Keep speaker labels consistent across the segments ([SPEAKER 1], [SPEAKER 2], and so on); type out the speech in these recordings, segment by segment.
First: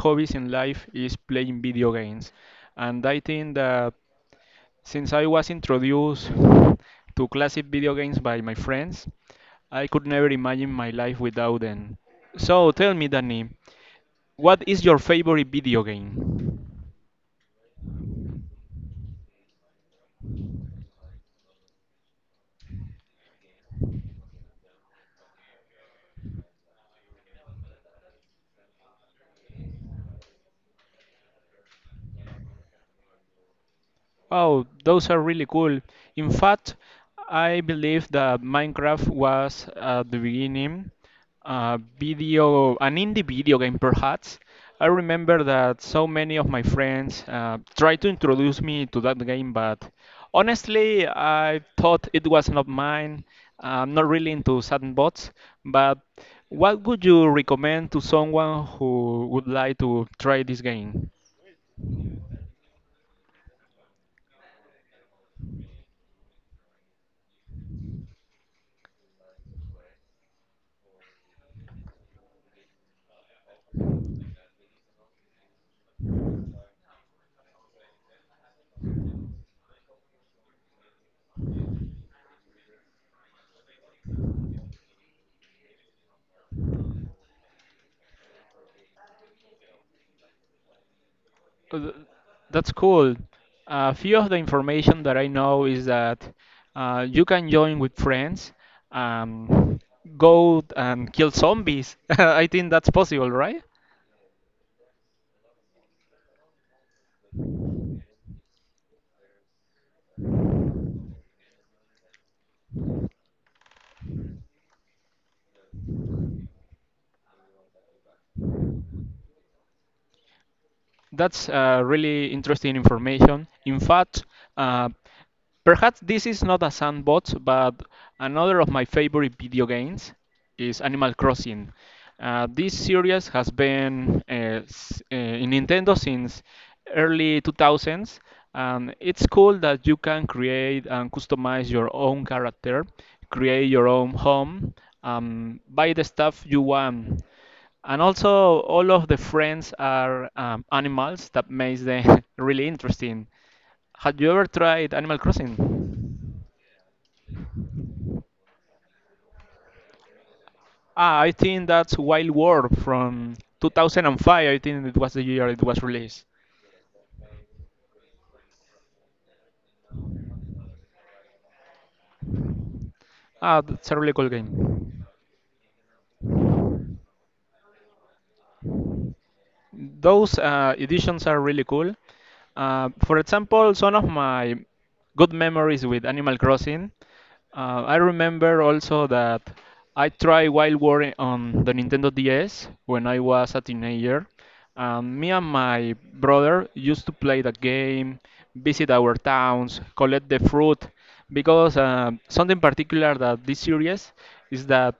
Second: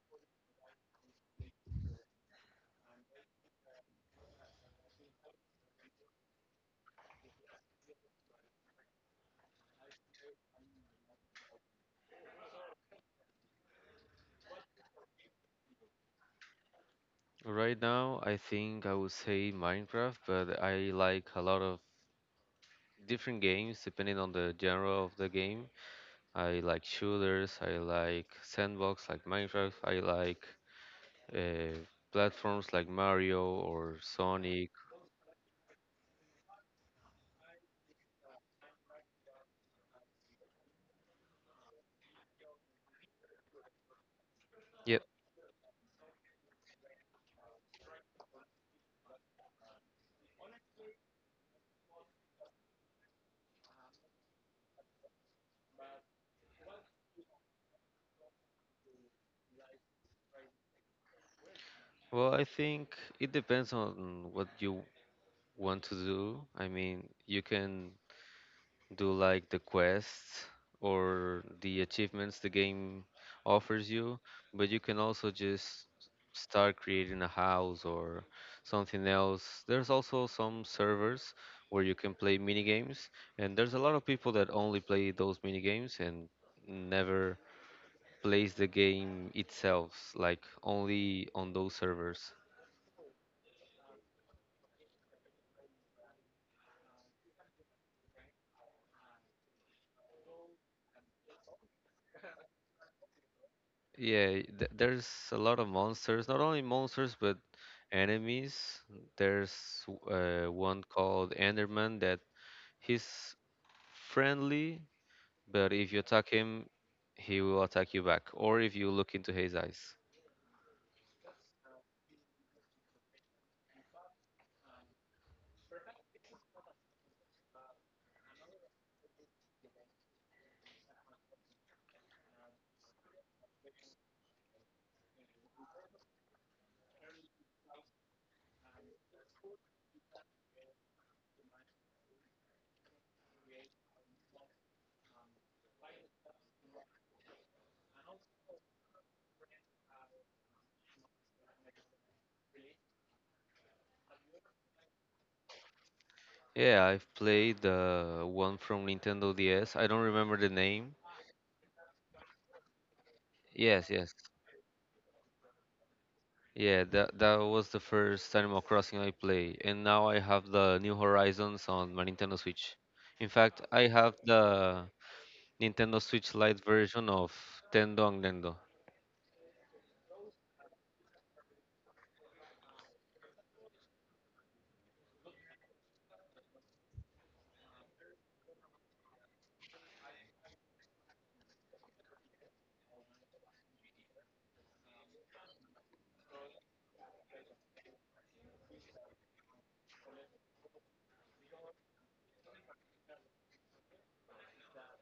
[SPEAKER 1] hobbies in life is playing video games, and I think that since I was introduced to classic video games by my friends, I could never imagine my life without them. So tell me, Danny, what is your favorite video game?
[SPEAKER 2] Right now, I think I would say Minecraft, but I like a lot of different games depending on the genre of the game. I like shooters, I like sandbox like Minecraft, I like uh, platforms like Mario or
[SPEAKER 1] Oh,
[SPEAKER 2] Sonic.
[SPEAKER 1] those are really cool. In fact, I believe that Minecraft was at the beginning a video, an indie video game perhaps. I
[SPEAKER 2] Yep.
[SPEAKER 1] remember that so many of my friends tried to introduce me to that game, but honestly, I thought it was not mine. I'm not really into sandbots, but what would you recommend to someone who would like to try this game?
[SPEAKER 2] Well, I think it depends on what you want to do. I mean, you can do like the quests or the achievements the game offers you, but you can also just start creating a house or something else. There's also some servers where you can play mini games, and there's a lot of people that only play those mini games and never plays the game itself, like only on those
[SPEAKER 1] Uh, th-
[SPEAKER 2] servers.
[SPEAKER 1] That's cool. A few of the information that I know is that you can join with friends, um, go and kill zombies. I think that's possible, right?
[SPEAKER 2] Yeah, th there's a lot of monsters. Not only monsters, but enemies. There's one called Enderman that he's friendly, but if you attack him, he will attack you back, or if you look into his eyes.
[SPEAKER 1] That's really interesting information. In fact, uh, perhaps this is not a sandbox, but another of my favorite video games is Animal Crossing. This series has been in Nintendo since early 2000s, and it's cool that you can create and customize your own character, create your own home, buy the stuff you want. And also, all of the friends are animals that makes them really interesting. Have you ever tried Animal Crossing?
[SPEAKER 2] Yeah, I've played the one from Nintendo DS. I don't remember the name.
[SPEAKER 1] Ah, I think that's Wild World from
[SPEAKER 2] Yes, yes.
[SPEAKER 1] 2005. I think it was the year it was released.
[SPEAKER 2] Yeah, that was the first Animal Crossing I played, and now I have the New Horizons on my Nintendo Switch. In fact,
[SPEAKER 1] Ah,
[SPEAKER 2] I
[SPEAKER 1] that's a
[SPEAKER 2] have
[SPEAKER 1] really cool
[SPEAKER 2] the
[SPEAKER 1] game.
[SPEAKER 2] Nintendo Switch Lite version of Tendong Nendo.
[SPEAKER 1] Those editions are really cool. For example, some of my good memories with Animal Crossing. I remember also that I tried Wild War on the Nintendo DS when I was a teenager. Me and my brother used to play the game, visit our towns, collect the fruit, because something particular that this series is that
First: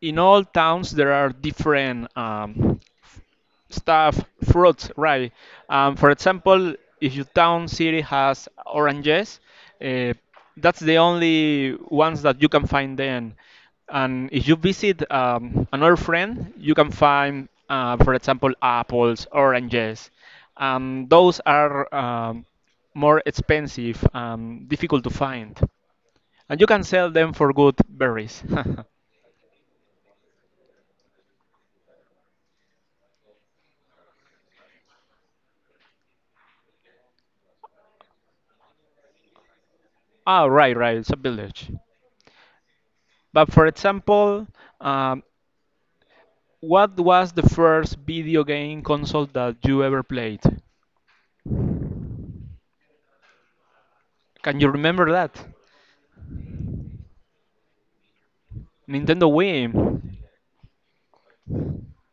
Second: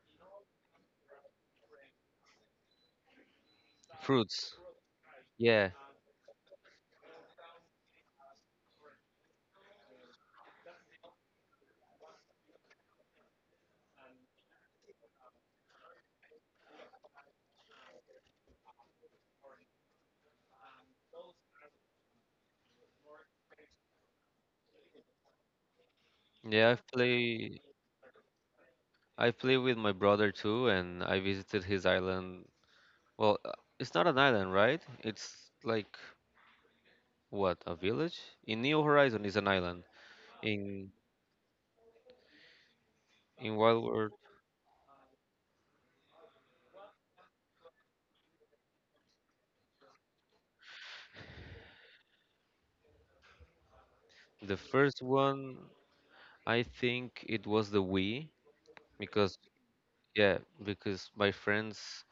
[SPEAKER 1] in all towns there are different stuff
[SPEAKER 2] Fruits.
[SPEAKER 1] fruits, right?
[SPEAKER 2] Yeah.
[SPEAKER 1] For example, if your town city has oranges, uh, that's the only ones that you can find then. And if you visit, another friend, you can find, for example, apples, oranges. Those are, more expensive, difficult to find, and you
[SPEAKER 2] Yeah,
[SPEAKER 1] can
[SPEAKER 2] I've
[SPEAKER 1] sell them for
[SPEAKER 2] played
[SPEAKER 1] good berries.
[SPEAKER 2] I played with my brother too and I visited his island. Well, it's not an island, right? It's like what, a village? In Neo Horizon is an island.
[SPEAKER 1] Ah, right,
[SPEAKER 2] In
[SPEAKER 1] right. It's a village. But
[SPEAKER 2] in
[SPEAKER 1] for
[SPEAKER 2] Wild World,
[SPEAKER 1] example, um, what was the first video game console that you ever played?
[SPEAKER 2] the
[SPEAKER 1] Can you
[SPEAKER 2] first
[SPEAKER 1] remember that?
[SPEAKER 2] one I think it was the Wii
[SPEAKER 1] Nintendo
[SPEAKER 2] because
[SPEAKER 1] Wii,
[SPEAKER 2] yeah, because my friends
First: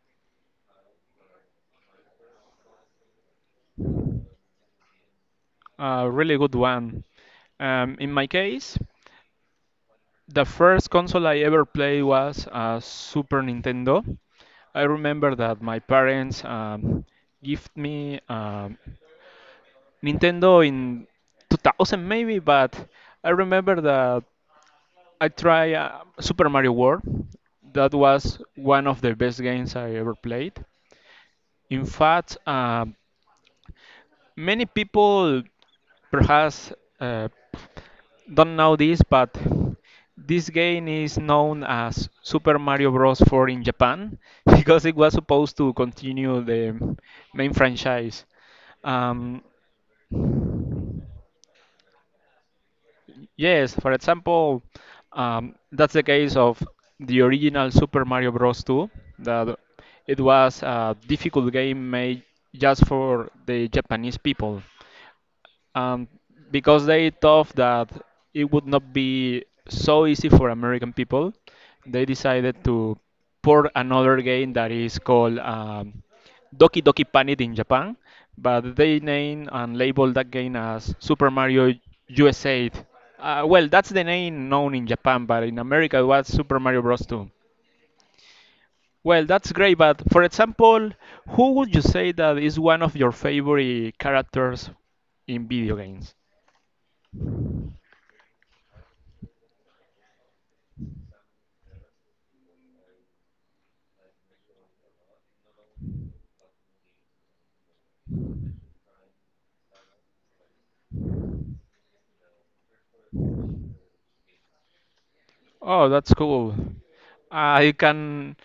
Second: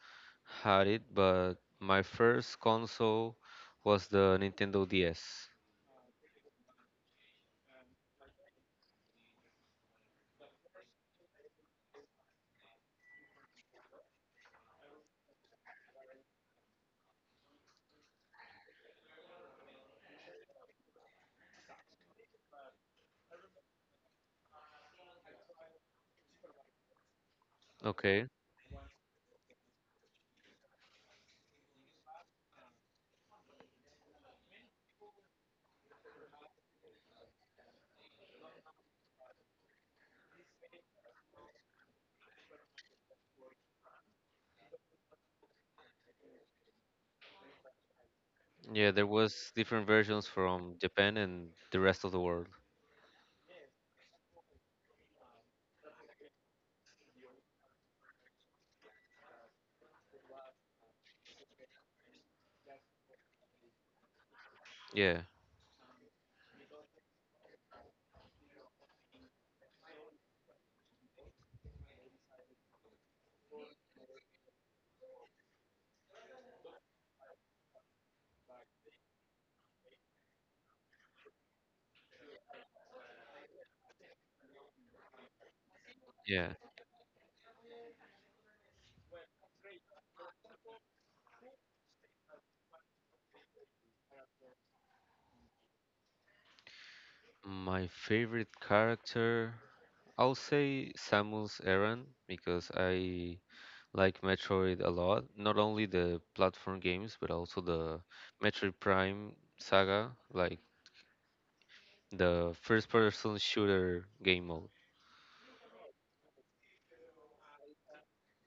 [SPEAKER 2] had it, but my first console was the Nintendo DS.
[SPEAKER 1] a really good one. In my case, the first console I ever played was a Super Nintendo. I remember that my parents gift me Nintendo in 2000 maybe, but I remember that I try Super Mario World. That
[SPEAKER 2] Okay.
[SPEAKER 1] was one of the best games I ever played. In fact, many people perhaps uh, don't know this, but this game is known as Super Mario Bros. 4 in Japan because it was supposed to continue the main franchise.
[SPEAKER 2] Yeah, there
[SPEAKER 1] Um,
[SPEAKER 2] was different versions from Japan and the rest of the world.
[SPEAKER 1] Yes, for example, that's the case of the original Super Mario Bros. 2, that it was a difficult game made just for the Japanese people.
[SPEAKER 2] Yeah,
[SPEAKER 1] Um, because they thought that it would not be so easy for American people, they decided to port another game that is called Doki Doki Panic in Japan, but they named and labeled that game as Super Mario USA. Well, that's the name known in Japan, but in America it was
[SPEAKER 2] yeah.
[SPEAKER 1] Super Mario Bros. 2. Well, that's great, but for example, who would you say that is one of your favorite characters in video games?
[SPEAKER 2] My favorite character, I'll say Samus Aran because I like Metroid a lot. Not only the platform games, but also the Metroid Prime saga, like the first person shooter game mode.
[SPEAKER 1] Oh, that's cool. You can.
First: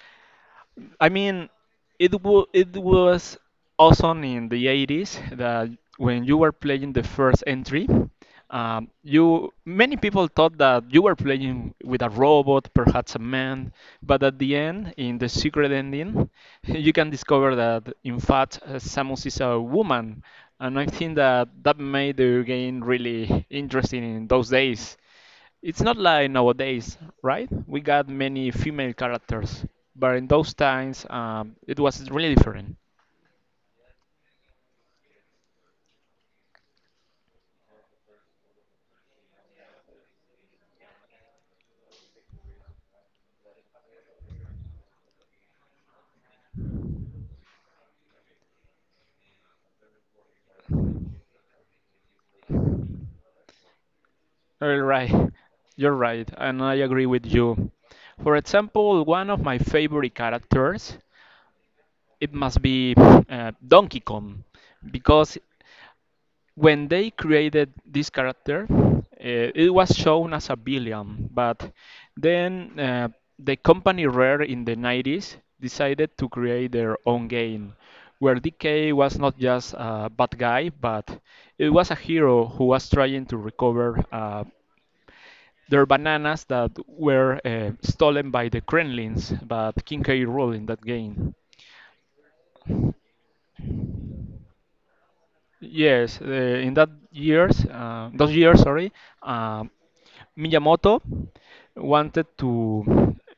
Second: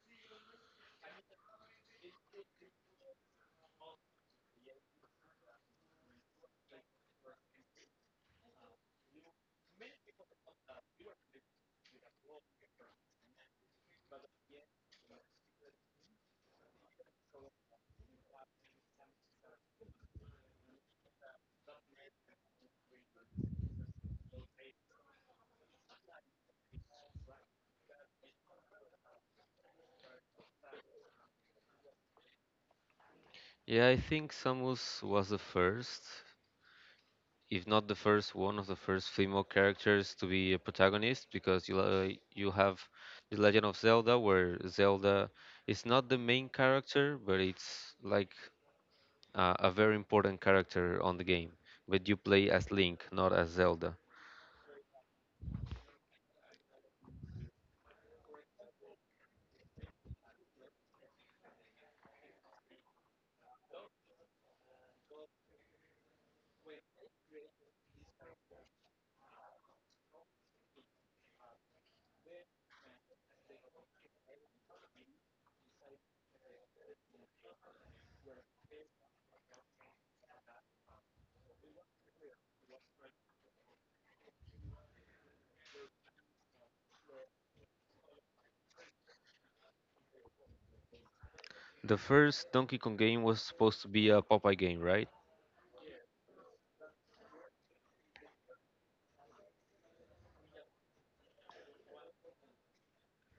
[SPEAKER 1] I mean, it was awesome in the 80s that when you were playing the first entry, you many people thought that you were playing with a robot, perhaps a man, but at the end, in the secret ending, you can discover that in fact Samus is a woman, and I think that made the game really interesting in those days. It's not like nowadays, right? We got many female characters, but in those times, it was really different.
[SPEAKER 2] Yeah, I think Samus was the first. If not the first, one of the first female characters to be a protagonist because you have the Legend of Zelda where Zelda is not the main character but it's like a very important character on the game but you play as Link not as Zelda.
[SPEAKER 1] All right, you're right, and I agree with you. For example, one of my favorite characters, it must be Donkey Kong, because when they created this character, it was shown as a villain, but then the company Rare in the 90s decided to create their own game, where DK was not just a bad guy, but it was a hero who was trying to recover their bananas that were stolen by the Kremlins, but King K. ruled in that game.
[SPEAKER 2] The first Donkey Kong game was supposed to be a Popeye game, right?
[SPEAKER 1] Yes, in those years, sorry, um, Miyamoto wanted to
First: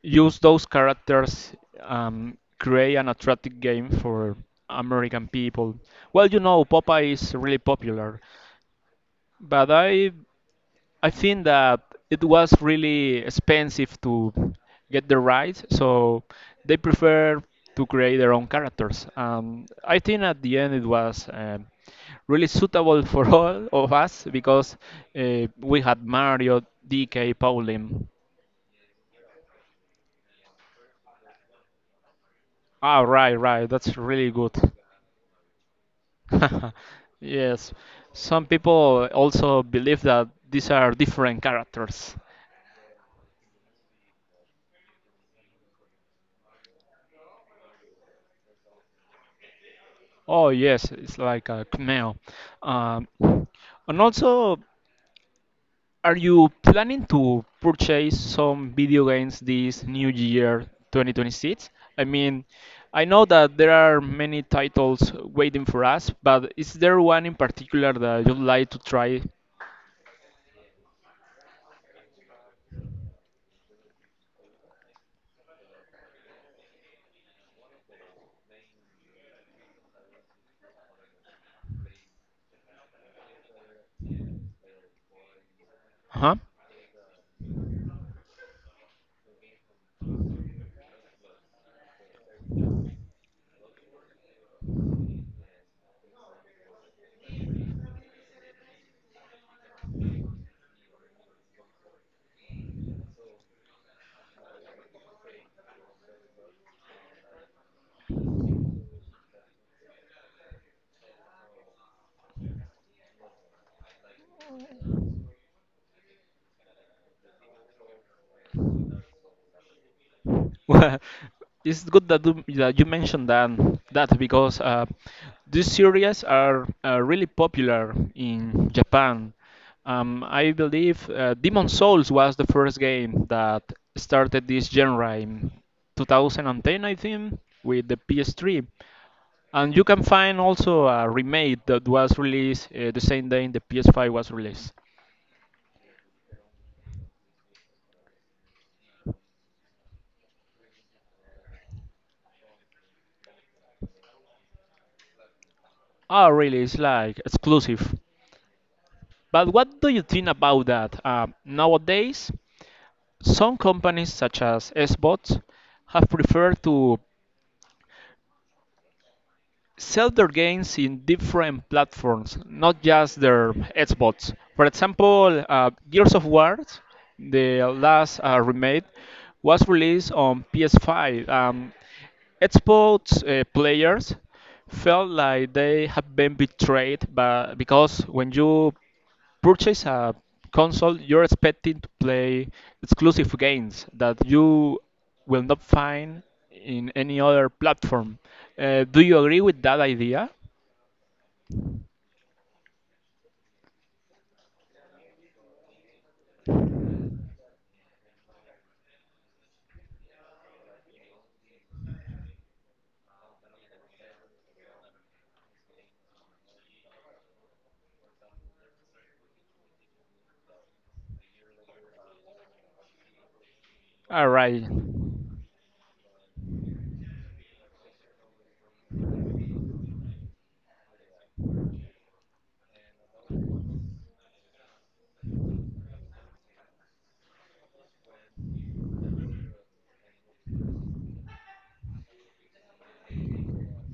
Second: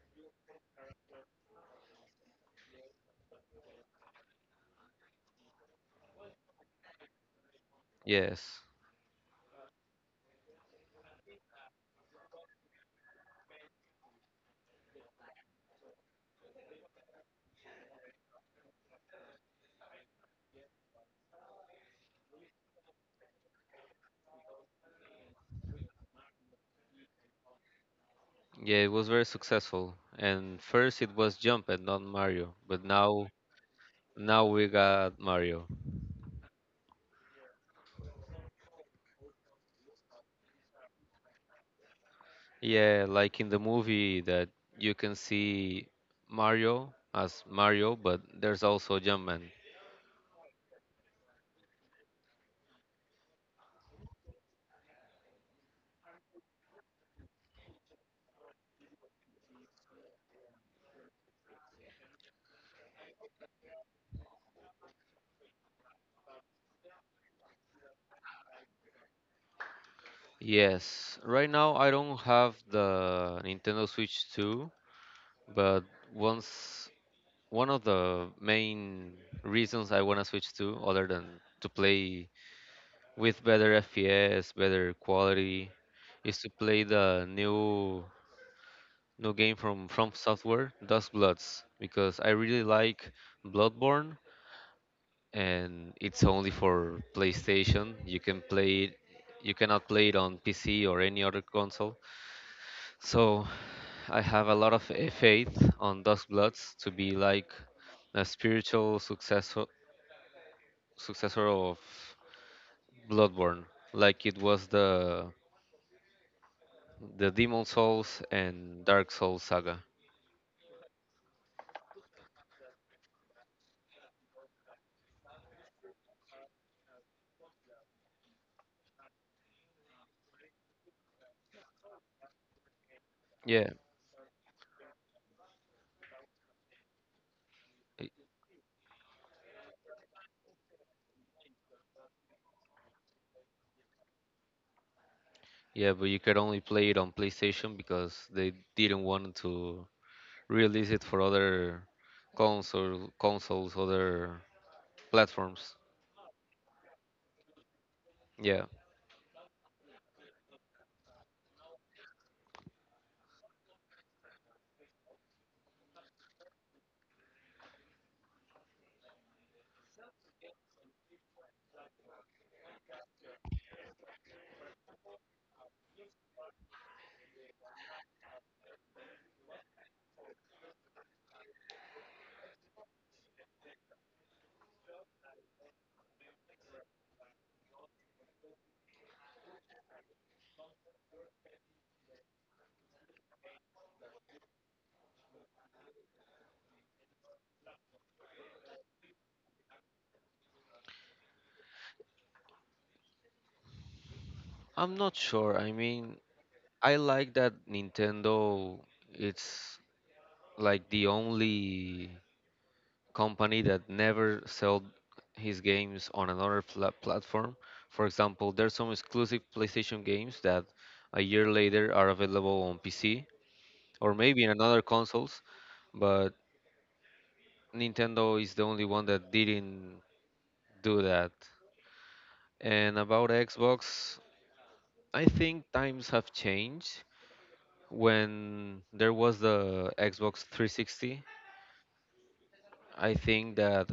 [SPEAKER 1] use those characters, create an attractive game for American people. Well, you know, Popeye is really popular,
[SPEAKER 2] Yes.
[SPEAKER 1] but I think that it was really expensive to get the rights, so they prefer to create their own characters. I think at the end it was really suitable for all of us because we had Mario, DK, Pauline.
[SPEAKER 2] Yeah, it was very successful. And first it was Jump and not Mario, but
[SPEAKER 1] Ah,
[SPEAKER 2] now
[SPEAKER 1] right, right. That's really
[SPEAKER 2] now
[SPEAKER 1] good.
[SPEAKER 2] we got Mario.
[SPEAKER 1] Yes. Some people also believe that these are different characters.
[SPEAKER 2] Yeah, like in the movie that you can see Mario as Mario, but there's also Jumpman.
[SPEAKER 1] Oh yes, it's like a Kmell. Um, and also, are you planning to purchase some video games this new year, 2026? I mean, I know that there are many titles waiting for us, but is there one in particular that you'd like to try?
[SPEAKER 2] Yes, right now I don't have the Nintendo Switch 2, but once one of the main reasons I want to switch to, other than to play with better FPS, better quality,
[SPEAKER 1] Huh?
[SPEAKER 2] is to play the new game from Software, Dust Bloods, because I really like Bloodborne and it's only for PlayStation. You can play it, you cannot play it on PC or any other console. So I have a lot of faith on Dusk Bloods to be like a spiritual successor of Bloodborne, like it was the Demon Souls and Dark Souls saga.
[SPEAKER 1] Well, it's good that you mentioned that because these series are really popular in Japan. I believe Demon Souls was the first game that
[SPEAKER 2] Yeah,
[SPEAKER 1] started this genre in 2010, I think, with the
[SPEAKER 2] i-
[SPEAKER 1] PS3. And you can find also a remake that was released the same day the PS5 was released.
[SPEAKER 2] yeah, but you could only play it on PlayStation because they didn't want to release it for other consoles, other platforms.
[SPEAKER 1] Oh, really? It's like exclusive.
[SPEAKER 2] Yeah,
[SPEAKER 1] But what do you think about that? Nowadays, some companies, such as Xbox, have preferred to sell their games in different platforms, not just their Xbox. For example, Gears of War, the last remake, was released on PS5. Xbox players felt like they have been betrayed, but because when you purchase a console, you're expecting to play exclusive games that you will not find in any other platform. Do you agree with that idea?
[SPEAKER 2] I'm not sure. I mean, I like that Nintendo it's like the only company that never sold his games on another platform. For example, there's some exclusive PlayStation games that a year later are available on PC or
[SPEAKER 1] All
[SPEAKER 2] maybe in
[SPEAKER 1] right,
[SPEAKER 2] another consoles, but Nintendo is the only one that didn't do that. And about Xbox, I think times have changed. When there was the Xbox 360, I think that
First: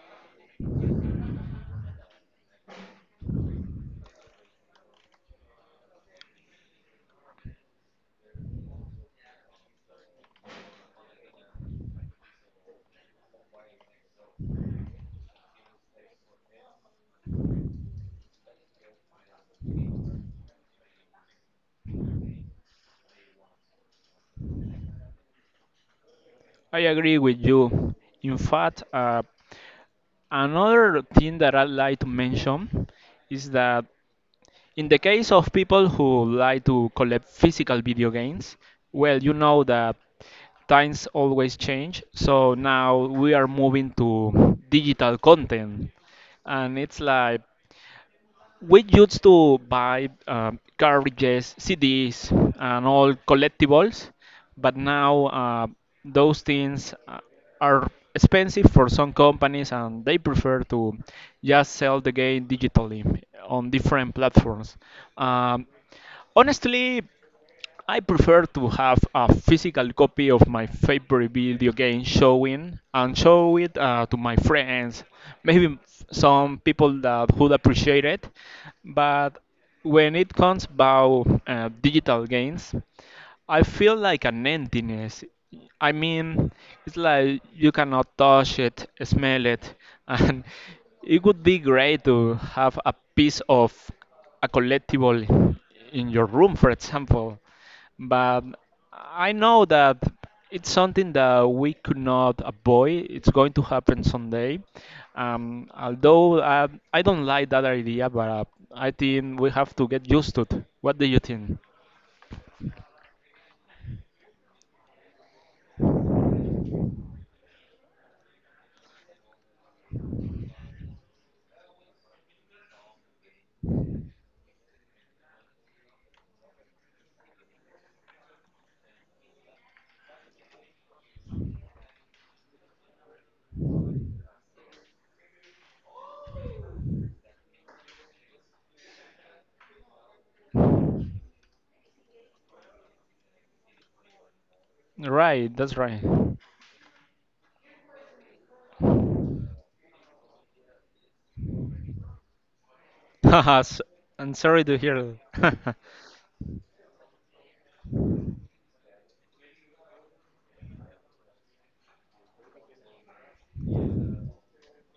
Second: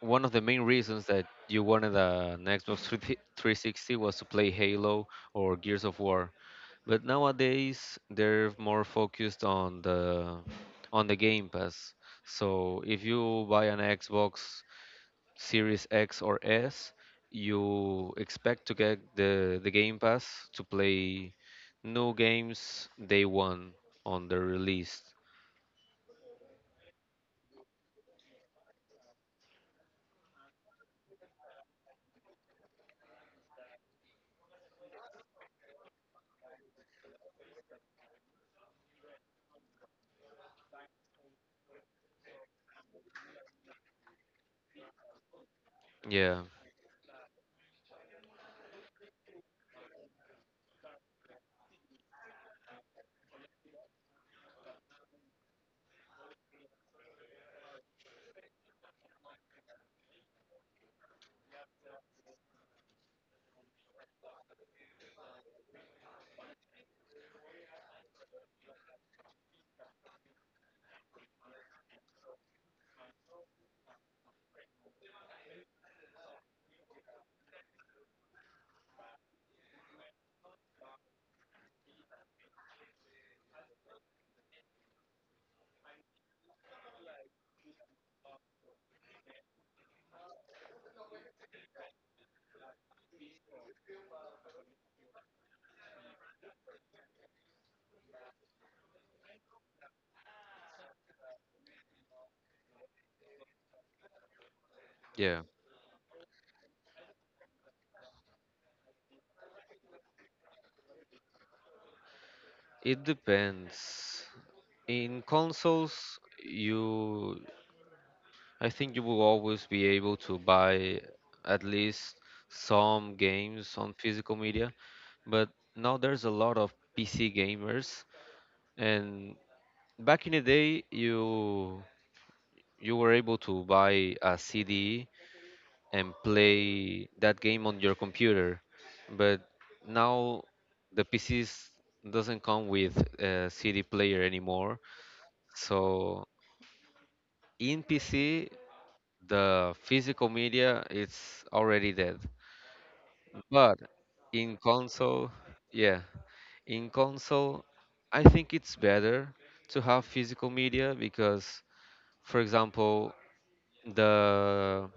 [SPEAKER 2] one of the main reasons that you wanted an Xbox 3 360 was to play Halo or Gears of War. But nowadays, they're more focused on the Game Pass. So if you buy an Xbox Series X or S, you expect to get the Game Pass to play new games day one on the release.
[SPEAKER 1] I agree with you. In fact, another thing that I'd like to mention is that in the case of people who like to collect physical video games, well, you know that times always change. So now we are moving to digital content,
[SPEAKER 2] Yeah,
[SPEAKER 1] and it's like we used to buy cartridges, CDs, and all collectibles, but now those things are expensive for some companies, and they prefer to just sell the game digitally on different platforms. Um, Honestly, I prefer to have a physical copy of my favorite video game showing and show it to my friends, maybe some people that would appreciate it. But when it comes about digital games, I feel like an emptiness. I mean, it's like you cannot touch it, smell it, and it would be great to have a piece of a collectible in your room, for example. But I know that it's something that we could not avoid. It's going to happen someday.
[SPEAKER 2] yeah.
[SPEAKER 1] Although I don't like that idea, but I think we have to get used to it. What do you think?
[SPEAKER 2] It depends. In consoles, you I think you will always be able to buy at least some games on physical media, but now there's a lot of PC gamers and back in the day you were able to buy a CD and play that game on your computer. But now the PCs doesn't come with a CD player anymore.
[SPEAKER 1] Right, that's right.
[SPEAKER 2] So in PC, the physical media it's already dead.
[SPEAKER 1] Haha, s-
[SPEAKER 2] But
[SPEAKER 1] I'm
[SPEAKER 2] in
[SPEAKER 1] sorry to hear
[SPEAKER 2] console,
[SPEAKER 1] that.
[SPEAKER 2] yeah, in console, I think it's better to have physical media because, for example, the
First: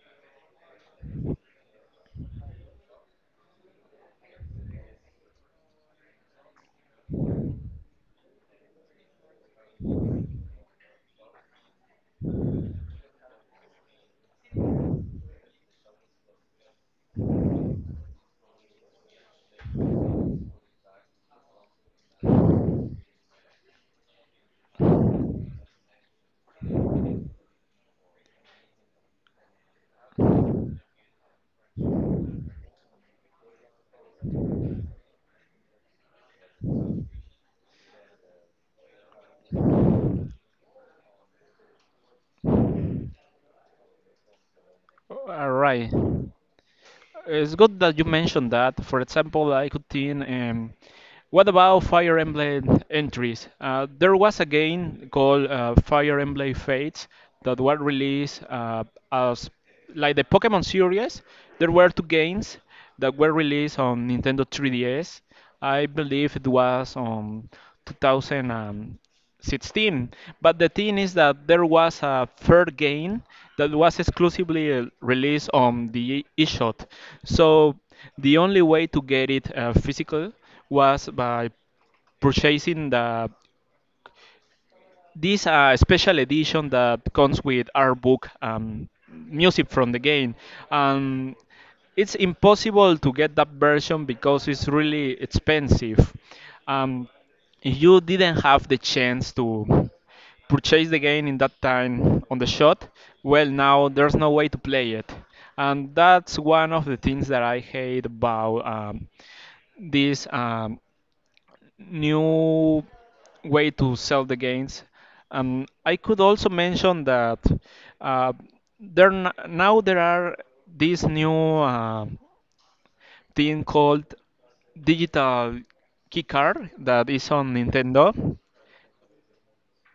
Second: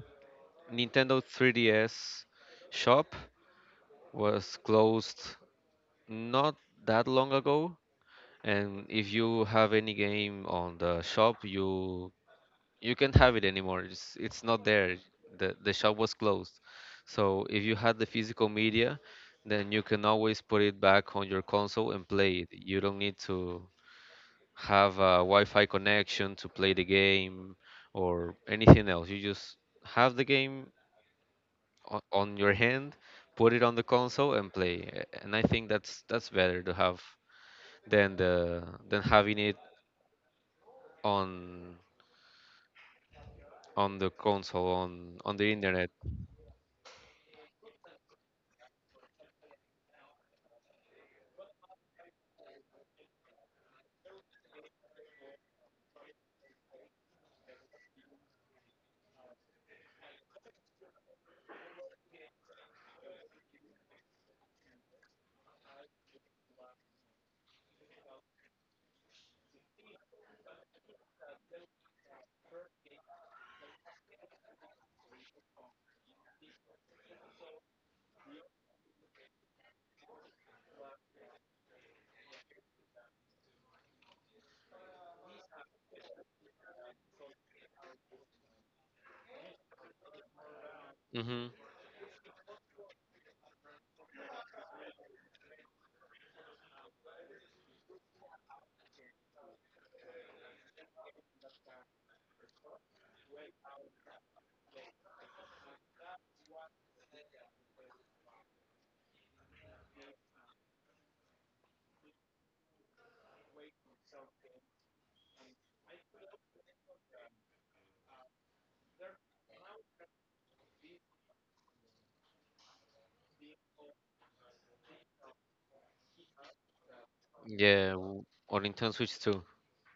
[SPEAKER 2] Nintendo 3DS shop was closed not that long ago, and if you have any game on the shop, you can't have it anymore. It's not there. The shop was closed. So if you had the physical media, then you can always put it back on your console and play it. You don't need to have a Wi-Fi connection to play the game or anything else. You just have the game on your hand, put it on the console and play. And I think that's better to have than the than having it on on the console on the
[SPEAKER 1] All
[SPEAKER 2] internet.
[SPEAKER 1] right. It's good that you mentioned that. For example, I could think, what about Fire Emblem entries? There was a game called Fire Emblem Fates that were released as like the Pokemon series. There were two games that were released on Nintendo 3DS. I believe it was on 2010. 16. But the thing is that there was a third game that was exclusively released on the eShop. So the only way to get it physical was by purchasing the this special edition that comes with art book, music from the game. Um,
[SPEAKER 2] Mm-hmm.
[SPEAKER 1] it's impossible to get that version because it's really expensive. Um, if you didn't have the chance to purchase the game in that time on the shot, well, now there's no way to play it. And that's one of the things that I hate about this. New way to sell the games. And I could also mention that uh, now there are this new thing called digital key card that is on
[SPEAKER 2] Yeah,
[SPEAKER 1] Nintendo.
[SPEAKER 2] on Nintendo Switch too.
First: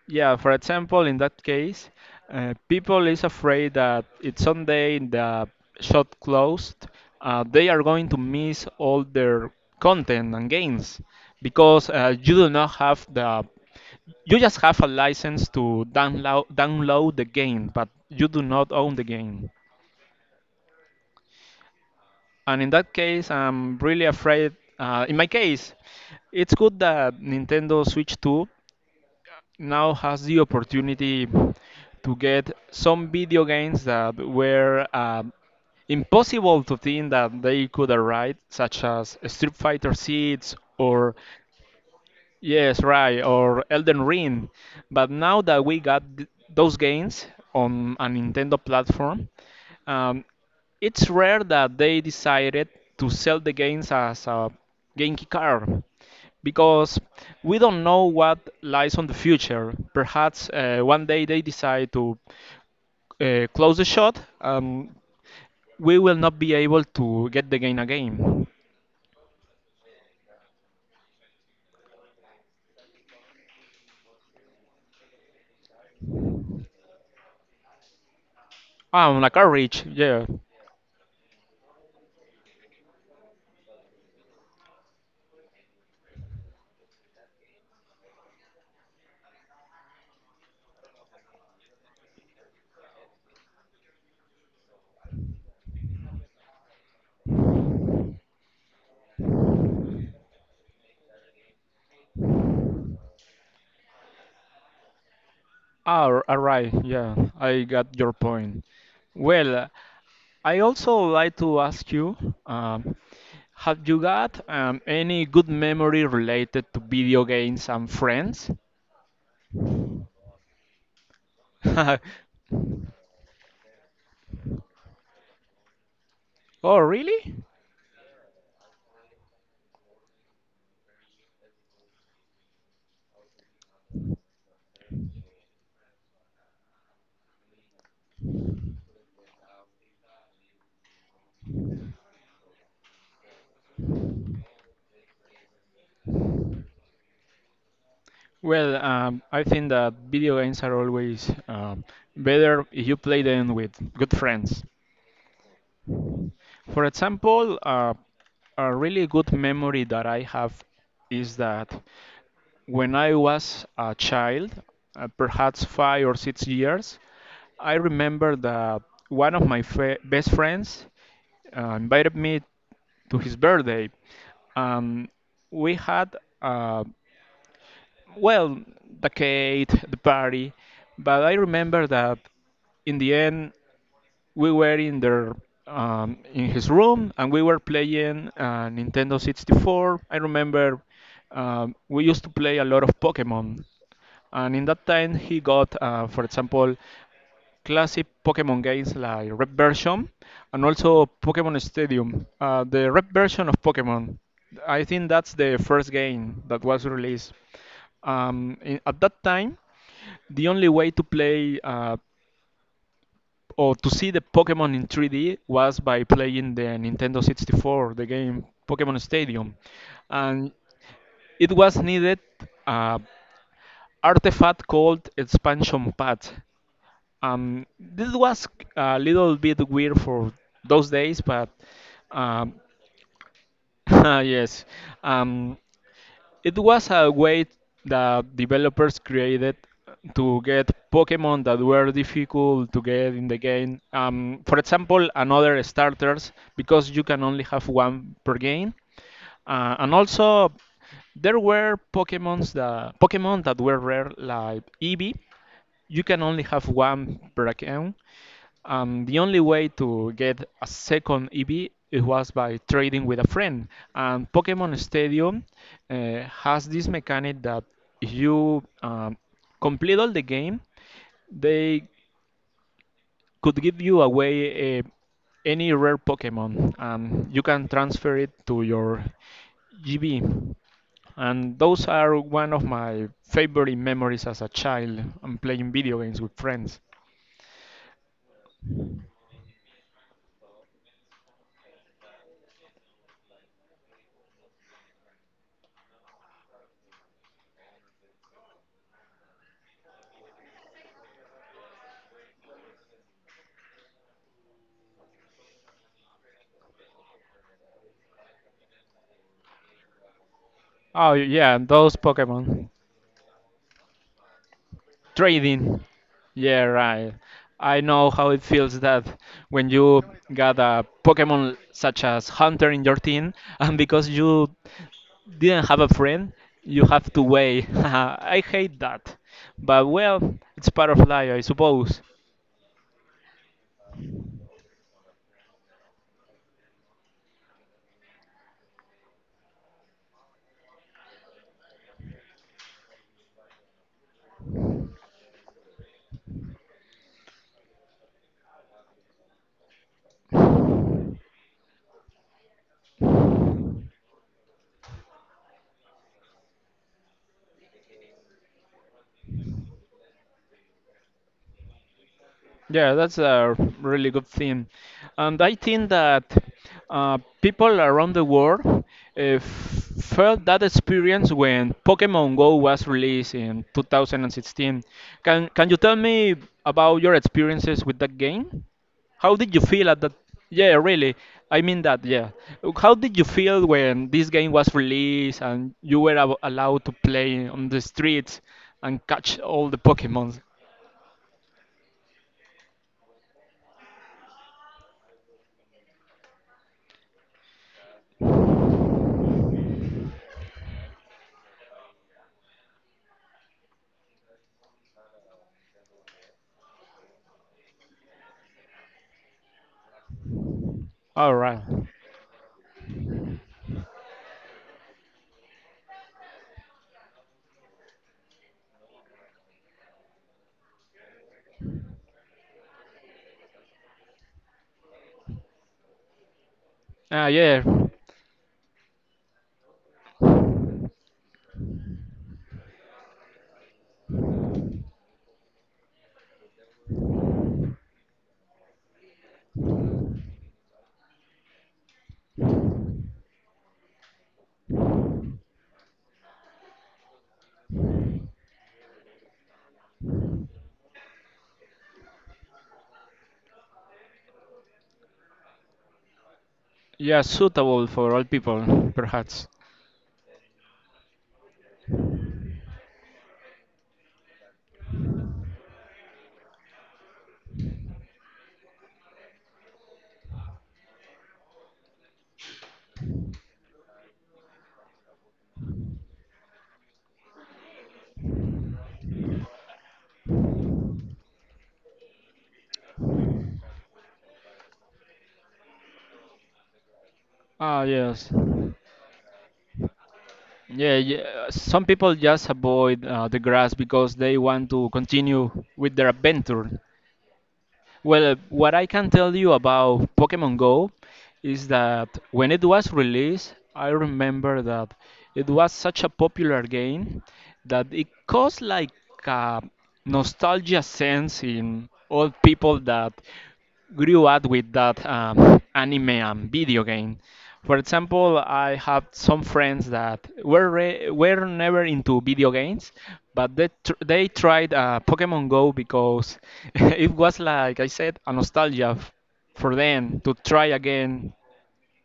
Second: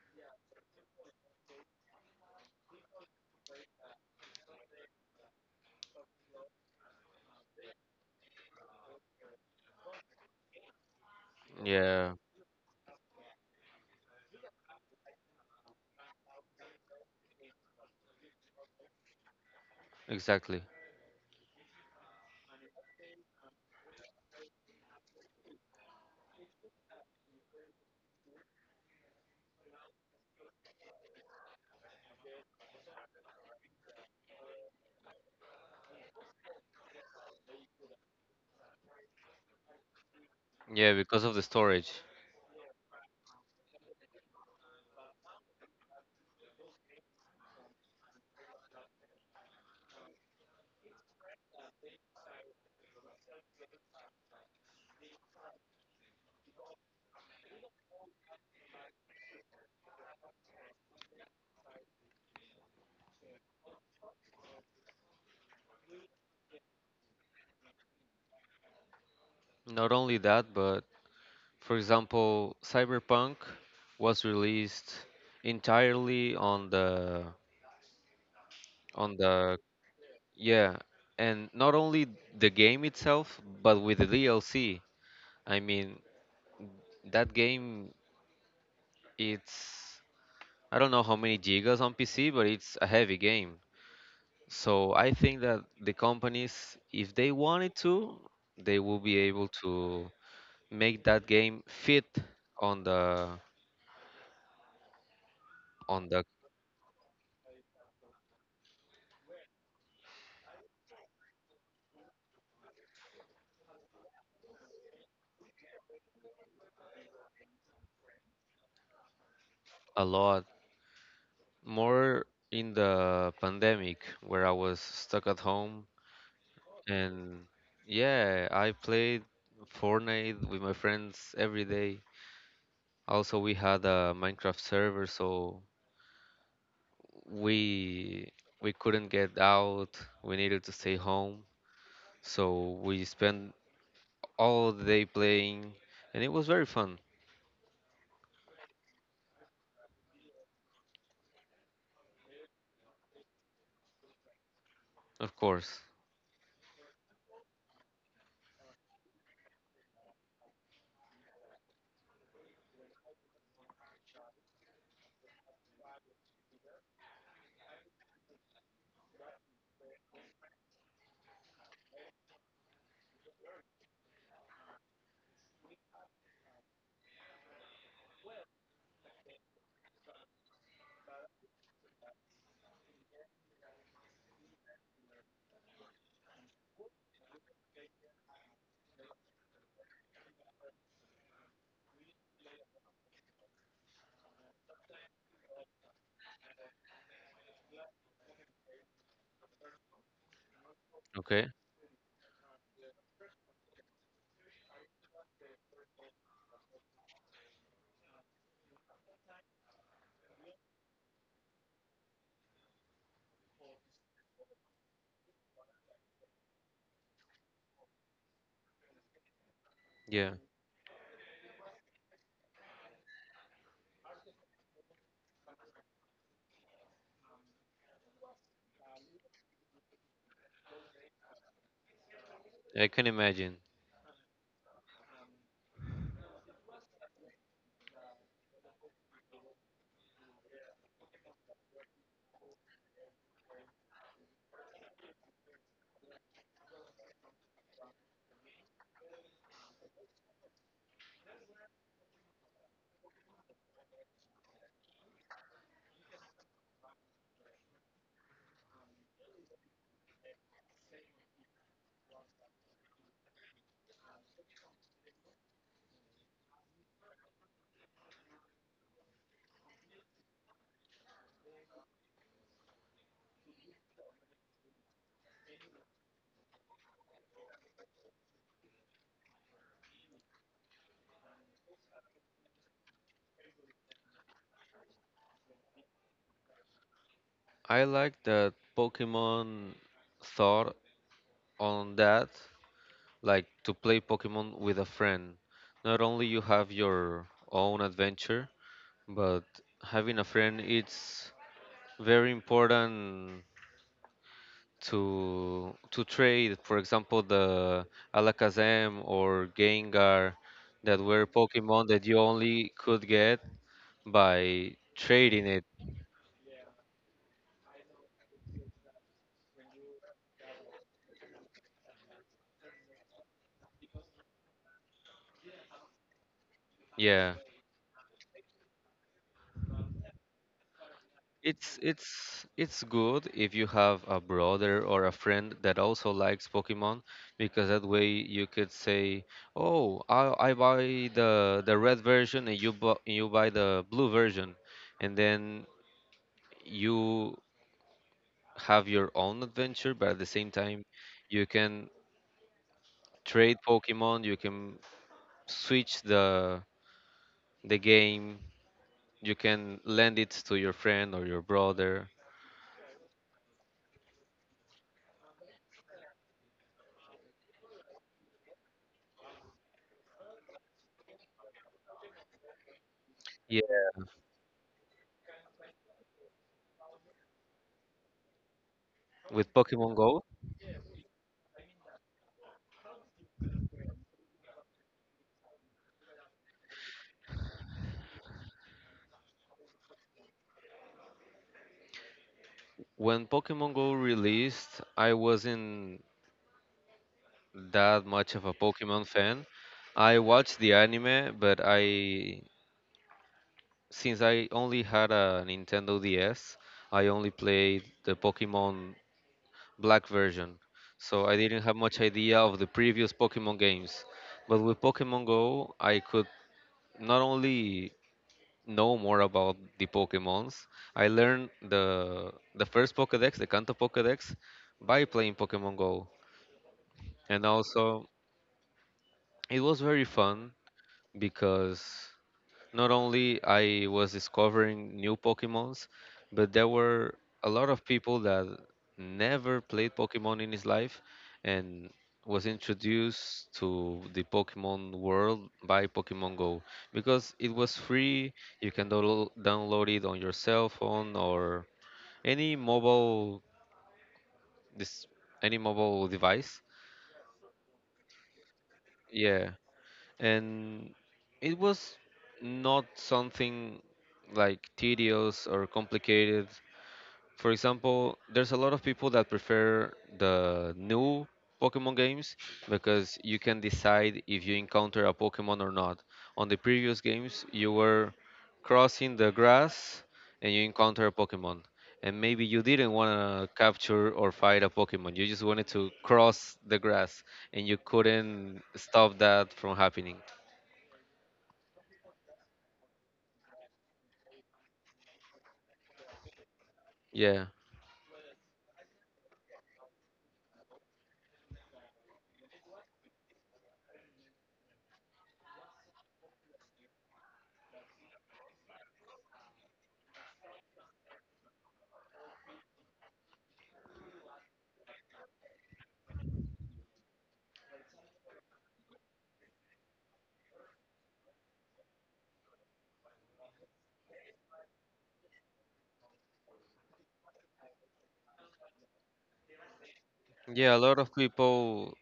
[SPEAKER 1] Yeah, for example, in that case, people is afraid that if someday the shop closed, they are going to miss all their content and games because
[SPEAKER 2] Yeah,
[SPEAKER 1] you do not have the you just have a license to download the game, but you do not own the game.
[SPEAKER 2] exactly.
[SPEAKER 1] And in that case, I'm really afraid. In my case, it's good that Nintendo Switch 2 now has the opportunity to get some video games that were impossible to think that they could arrive, such as Street Fighter 6
[SPEAKER 2] Yeah,
[SPEAKER 1] or
[SPEAKER 2] because of the storage.
[SPEAKER 1] yes, right, or Elden Ring. But now that we got those games on a Nintendo platform, um, it's rare that they decided to sell the games as a Genki card because we don't know what lies on the future. Perhaps one day they decide to close the shot, and we will not be able to get the game again.
[SPEAKER 2] Not only that, but for example, Cyberpunk was released entirely on
[SPEAKER 1] Ah, on a
[SPEAKER 2] the.
[SPEAKER 1] cartridge, yeah.
[SPEAKER 2] Yeah, and not only the game itself, but with the DLC. I mean, that game it's I don't know how many gigas on PC, but it's a heavy game. So I think that the companies, if they wanted to, they will be able to make that game fit on the
[SPEAKER 1] Ah,
[SPEAKER 2] on the.
[SPEAKER 1] alright, yeah, I got your point. Well, I also like to ask you, um, have you got any good memory related to video games and friends?
[SPEAKER 2] A lot, more in the pandemic where I was stuck at home.
[SPEAKER 1] Oh, really?
[SPEAKER 2] And yeah, I played Fortnite with my friends every day. Also, we had a Minecraft server, so we we couldn't get out. We needed to stay home, so we spent all the day playing, and it was very fun,
[SPEAKER 1] Well, I think that video games are always better if you play them with good friends.
[SPEAKER 2] of course.
[SPEAKER 1] For example, a really good memory that I have is that. When I was a child, perhaps 5 or 6 years, I remember that one of my best friends invited me to his birthday. Um, we had, uh, well, the cake, the party, but I remember that in the end, we were in their in his room and we were playing Nintendo 64. I remember we used to play a lot of Pokemon, and in that time he got, for example, classic Pokemon games like Red version and also
[SPEAKER 2] Okay,
[SPEAKER 1] Pokemon Stadium. The Red version of Pokemon, I think that's the first game that was released. In, at that time, the only way to play or to see the Pokemon in 3D was by playing the Nintendo 64, the game Pokemon Stadium.
[SPEAKER 2] yeah,
[SPEAKER 1] And it was needed a artifact called expansion pad. This was a little bit weird for those days, but um,
[SPEAKER 2] I can imagine.
[SPEAKER 1] yes. Um, it was a way that developers created to get Pokemon that were difficult to get in the game. For example, another starters because you can only have one per game, and also there were Pokemons that Pokemon that were rare like Eevee. You can only have one per account, the only way to get a second EV it was by trading with a friend. And Pokemon Stadium has this mechanic that if you complete all the game, they could give you away any rare Pokemon. And you can transfer it to your GB. And those are one of my favorite memories as a child. I'm playing video games with friends.
[SPEAKER 2] I like that Pokemon thought on that, like to play Pokemon with a friend. Not only you have your own adventure, but having a friend it's very important to trade, for example, the Alakazam or Gengar that
[SPEAKER 1] Oh
[SPEAKER 2] were
[SPEAKER 1] yeah,
[SPEAKER 2] Pokemon
[SPEAKER 1] those
[SPEAKER 2] that you
[SPEAKER 1] Pokemon.
[SPEAKER 2] only could get by trading it.
[SPEAKER 1] Trading. Yeah, right. I know how it feels that when you got a Pokemon such as Hunter in your team, and because you didn't have a friend, you have to
[SPEAKER 2] Yeah.
[SPEAKER 1] wait. I hate that. But well, it's part of life, I
[SPEAKER 2] It's
[SPEAKER 1] suppose.
[SPEAKER 2] it's it's good if you have a brother or a friend that also likes Pokemon because that way you could say, "Oh, I buy the red version and you buy the blue version," and then you have your own adventure, but at the same time you can trade Pokemon, you can switch the game, you can lend it to your friend or your brother.
[SPEAKER 1] Yeah, that's a really good thing. And I think that people around the world felt that experience when Pokemon Go was released in
[SPEAKER 2] Yeah,
[SPEAKER 1] 2016. Can you tell me about your experiences with that game? How did
[SPEAKER 2] with
[SPEAKER 1] you feel
[SPEAKER 2] Pokemon
[SPEAKER 1] at that?
[SPEAKER 2] Go,
[SPEAKER 1] Yeah, really. I mean that, yeah. How did you feel when this game was released and you were allowed to play on the streets and catch all the Pokemons?
[SPEAKER 2] when Pokemon Go released, I wasn't that much of a Pokemon fan. I watched the anime, but I since I only had a Nintendo DS, I only played the Pokemon Black version. So
[SPEAKER 1] All
[SPEAKER 2] I
[SPEAKER 1] right.
[SPEAKER 2] didn't have much idea of the previous Pokemon games. But with Pokemon Go, I could not only know more about the Pokemons, I learned the first Pokédex, the Kanto Pokédex, by playing Pokemon Go.
[SPEAKER 1] Ah,
[SPEAKER 2] And
[SPEAKER 1] yeah.
[SPEAKER 2] also it was very fun because not only I was discovering new Pokemons, but there were a lot of people that never played Pokemon in his life and was introduced to the Pokemon world by Pokemon Go because it was free. You can download it on your cell phone or any mobile this any mobile device.
[SPEAKER 1] Yeah, suitable for all people, perhaps.
[SPEAKER 2] Yeah, and it was not something like tedious or complicated. For example, there's a lot of people that prefer the new Pokemon games because you can decide if you encounter a Pokemon or not. On the previous games, you were crossing the grass and you encounter a Pokemon. And maybe you didn't want to capture or fight a Pokemon. You just wanted to cross the grass and you
[SPEAKER 1] Ah, yes.
[SPEAKER 2] couldn't stop that from happening.
[SPEAKER 1] Yeah, yeah. Some people just avoid the grass because they want to continue with their adventure.
[SPEAKER 2] Yeah.
[SPEAKER 1] Well, what I can tell you about Pokemon Go is that when it was released, I remember that it was such a popular game that it caused like a nostalgia sense in all people that grew up with that anime and video game. For example, I have some friends that were were never into video games, but they tried Pokemon Go because it was like I said, a nostalgia for them to try
[SPEAKER 2] Yeah, a lot of
[SPEAKER 1] again.
[SPEAKER 2] people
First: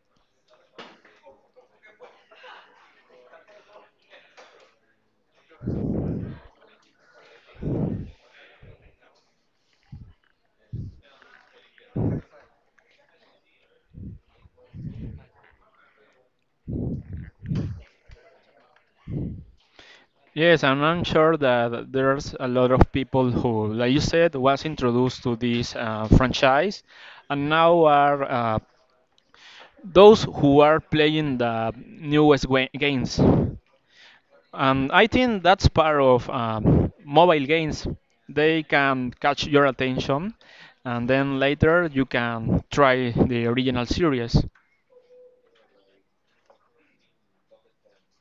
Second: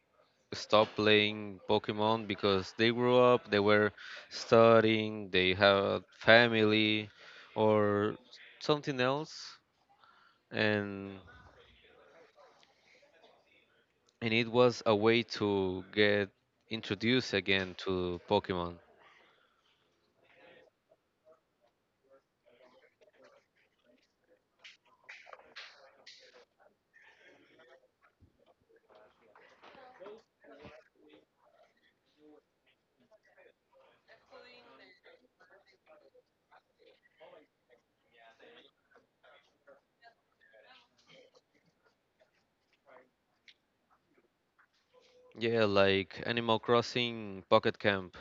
[SPEAKER 2] stop playing Pokemon because they grew up, they were studying, they have family or something else, and it was a way to get introduced again to Pokemon.
[SPEAKER 1] Yes, and I'm sure that there's a lot of people who, like you said, was introduced to this franchise and now are those who are playing the newest games. And I think that's part of mobile games. They can catch your attention, and then later you can try the original series.
[SPEAKER 2] Yeah, like Animal Crossing Pocket Camp.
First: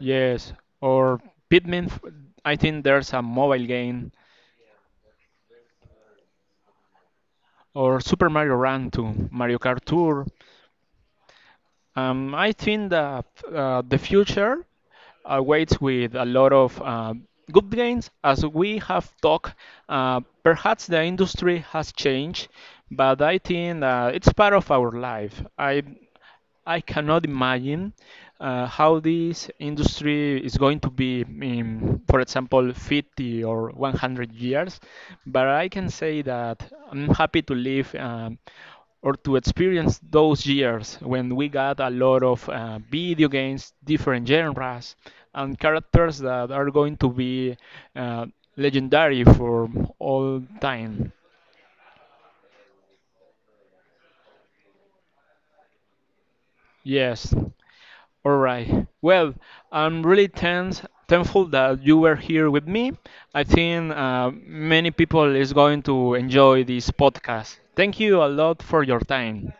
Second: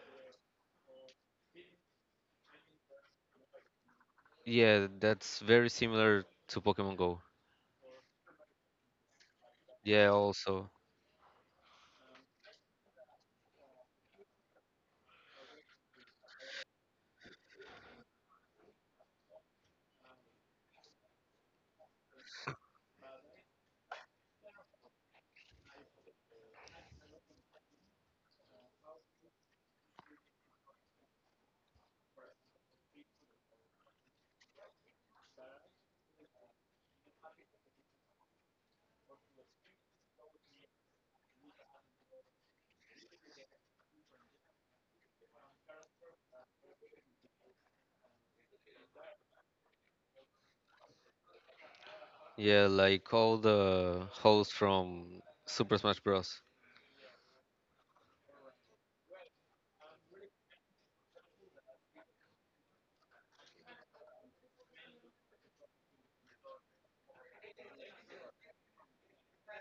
[SPEAKER 1] Yes, or Pitman. I think there's a mobile game,
[SPEAKER 2] Yeah, that's very similar to Pokemon Go.
[SPEAKER 1] or Super Mario Run to Mario Kart
[SPEAKER 2] Yeah,
[SPEAKER 1] Tour.
[SPEAKER 2] also.
[SPEAKER 1] I think that the future awaits with a lot of good gains. As we have talked, perhaps the industry has changed, but I think it's part of our life. I cannot imagine how this industry is going to be in, for example, 50 or 100 years, but I can say that I'm happy to live. Or to experience those years when we got a lot of video games, different genres, and characters that are going to be uh, legendary for all time.
[SPEAKER 2] Yeah, like all the hosts from Super Smash Bros.
[SPEAKER 1] Yes. All right. Well, I'm really tense, thankful that you were here with me. I think many people is going to enjoy this podcast. Thank you a lot for your time.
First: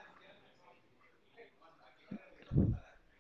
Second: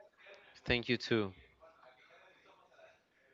[SPEAKER 2] Thank you too.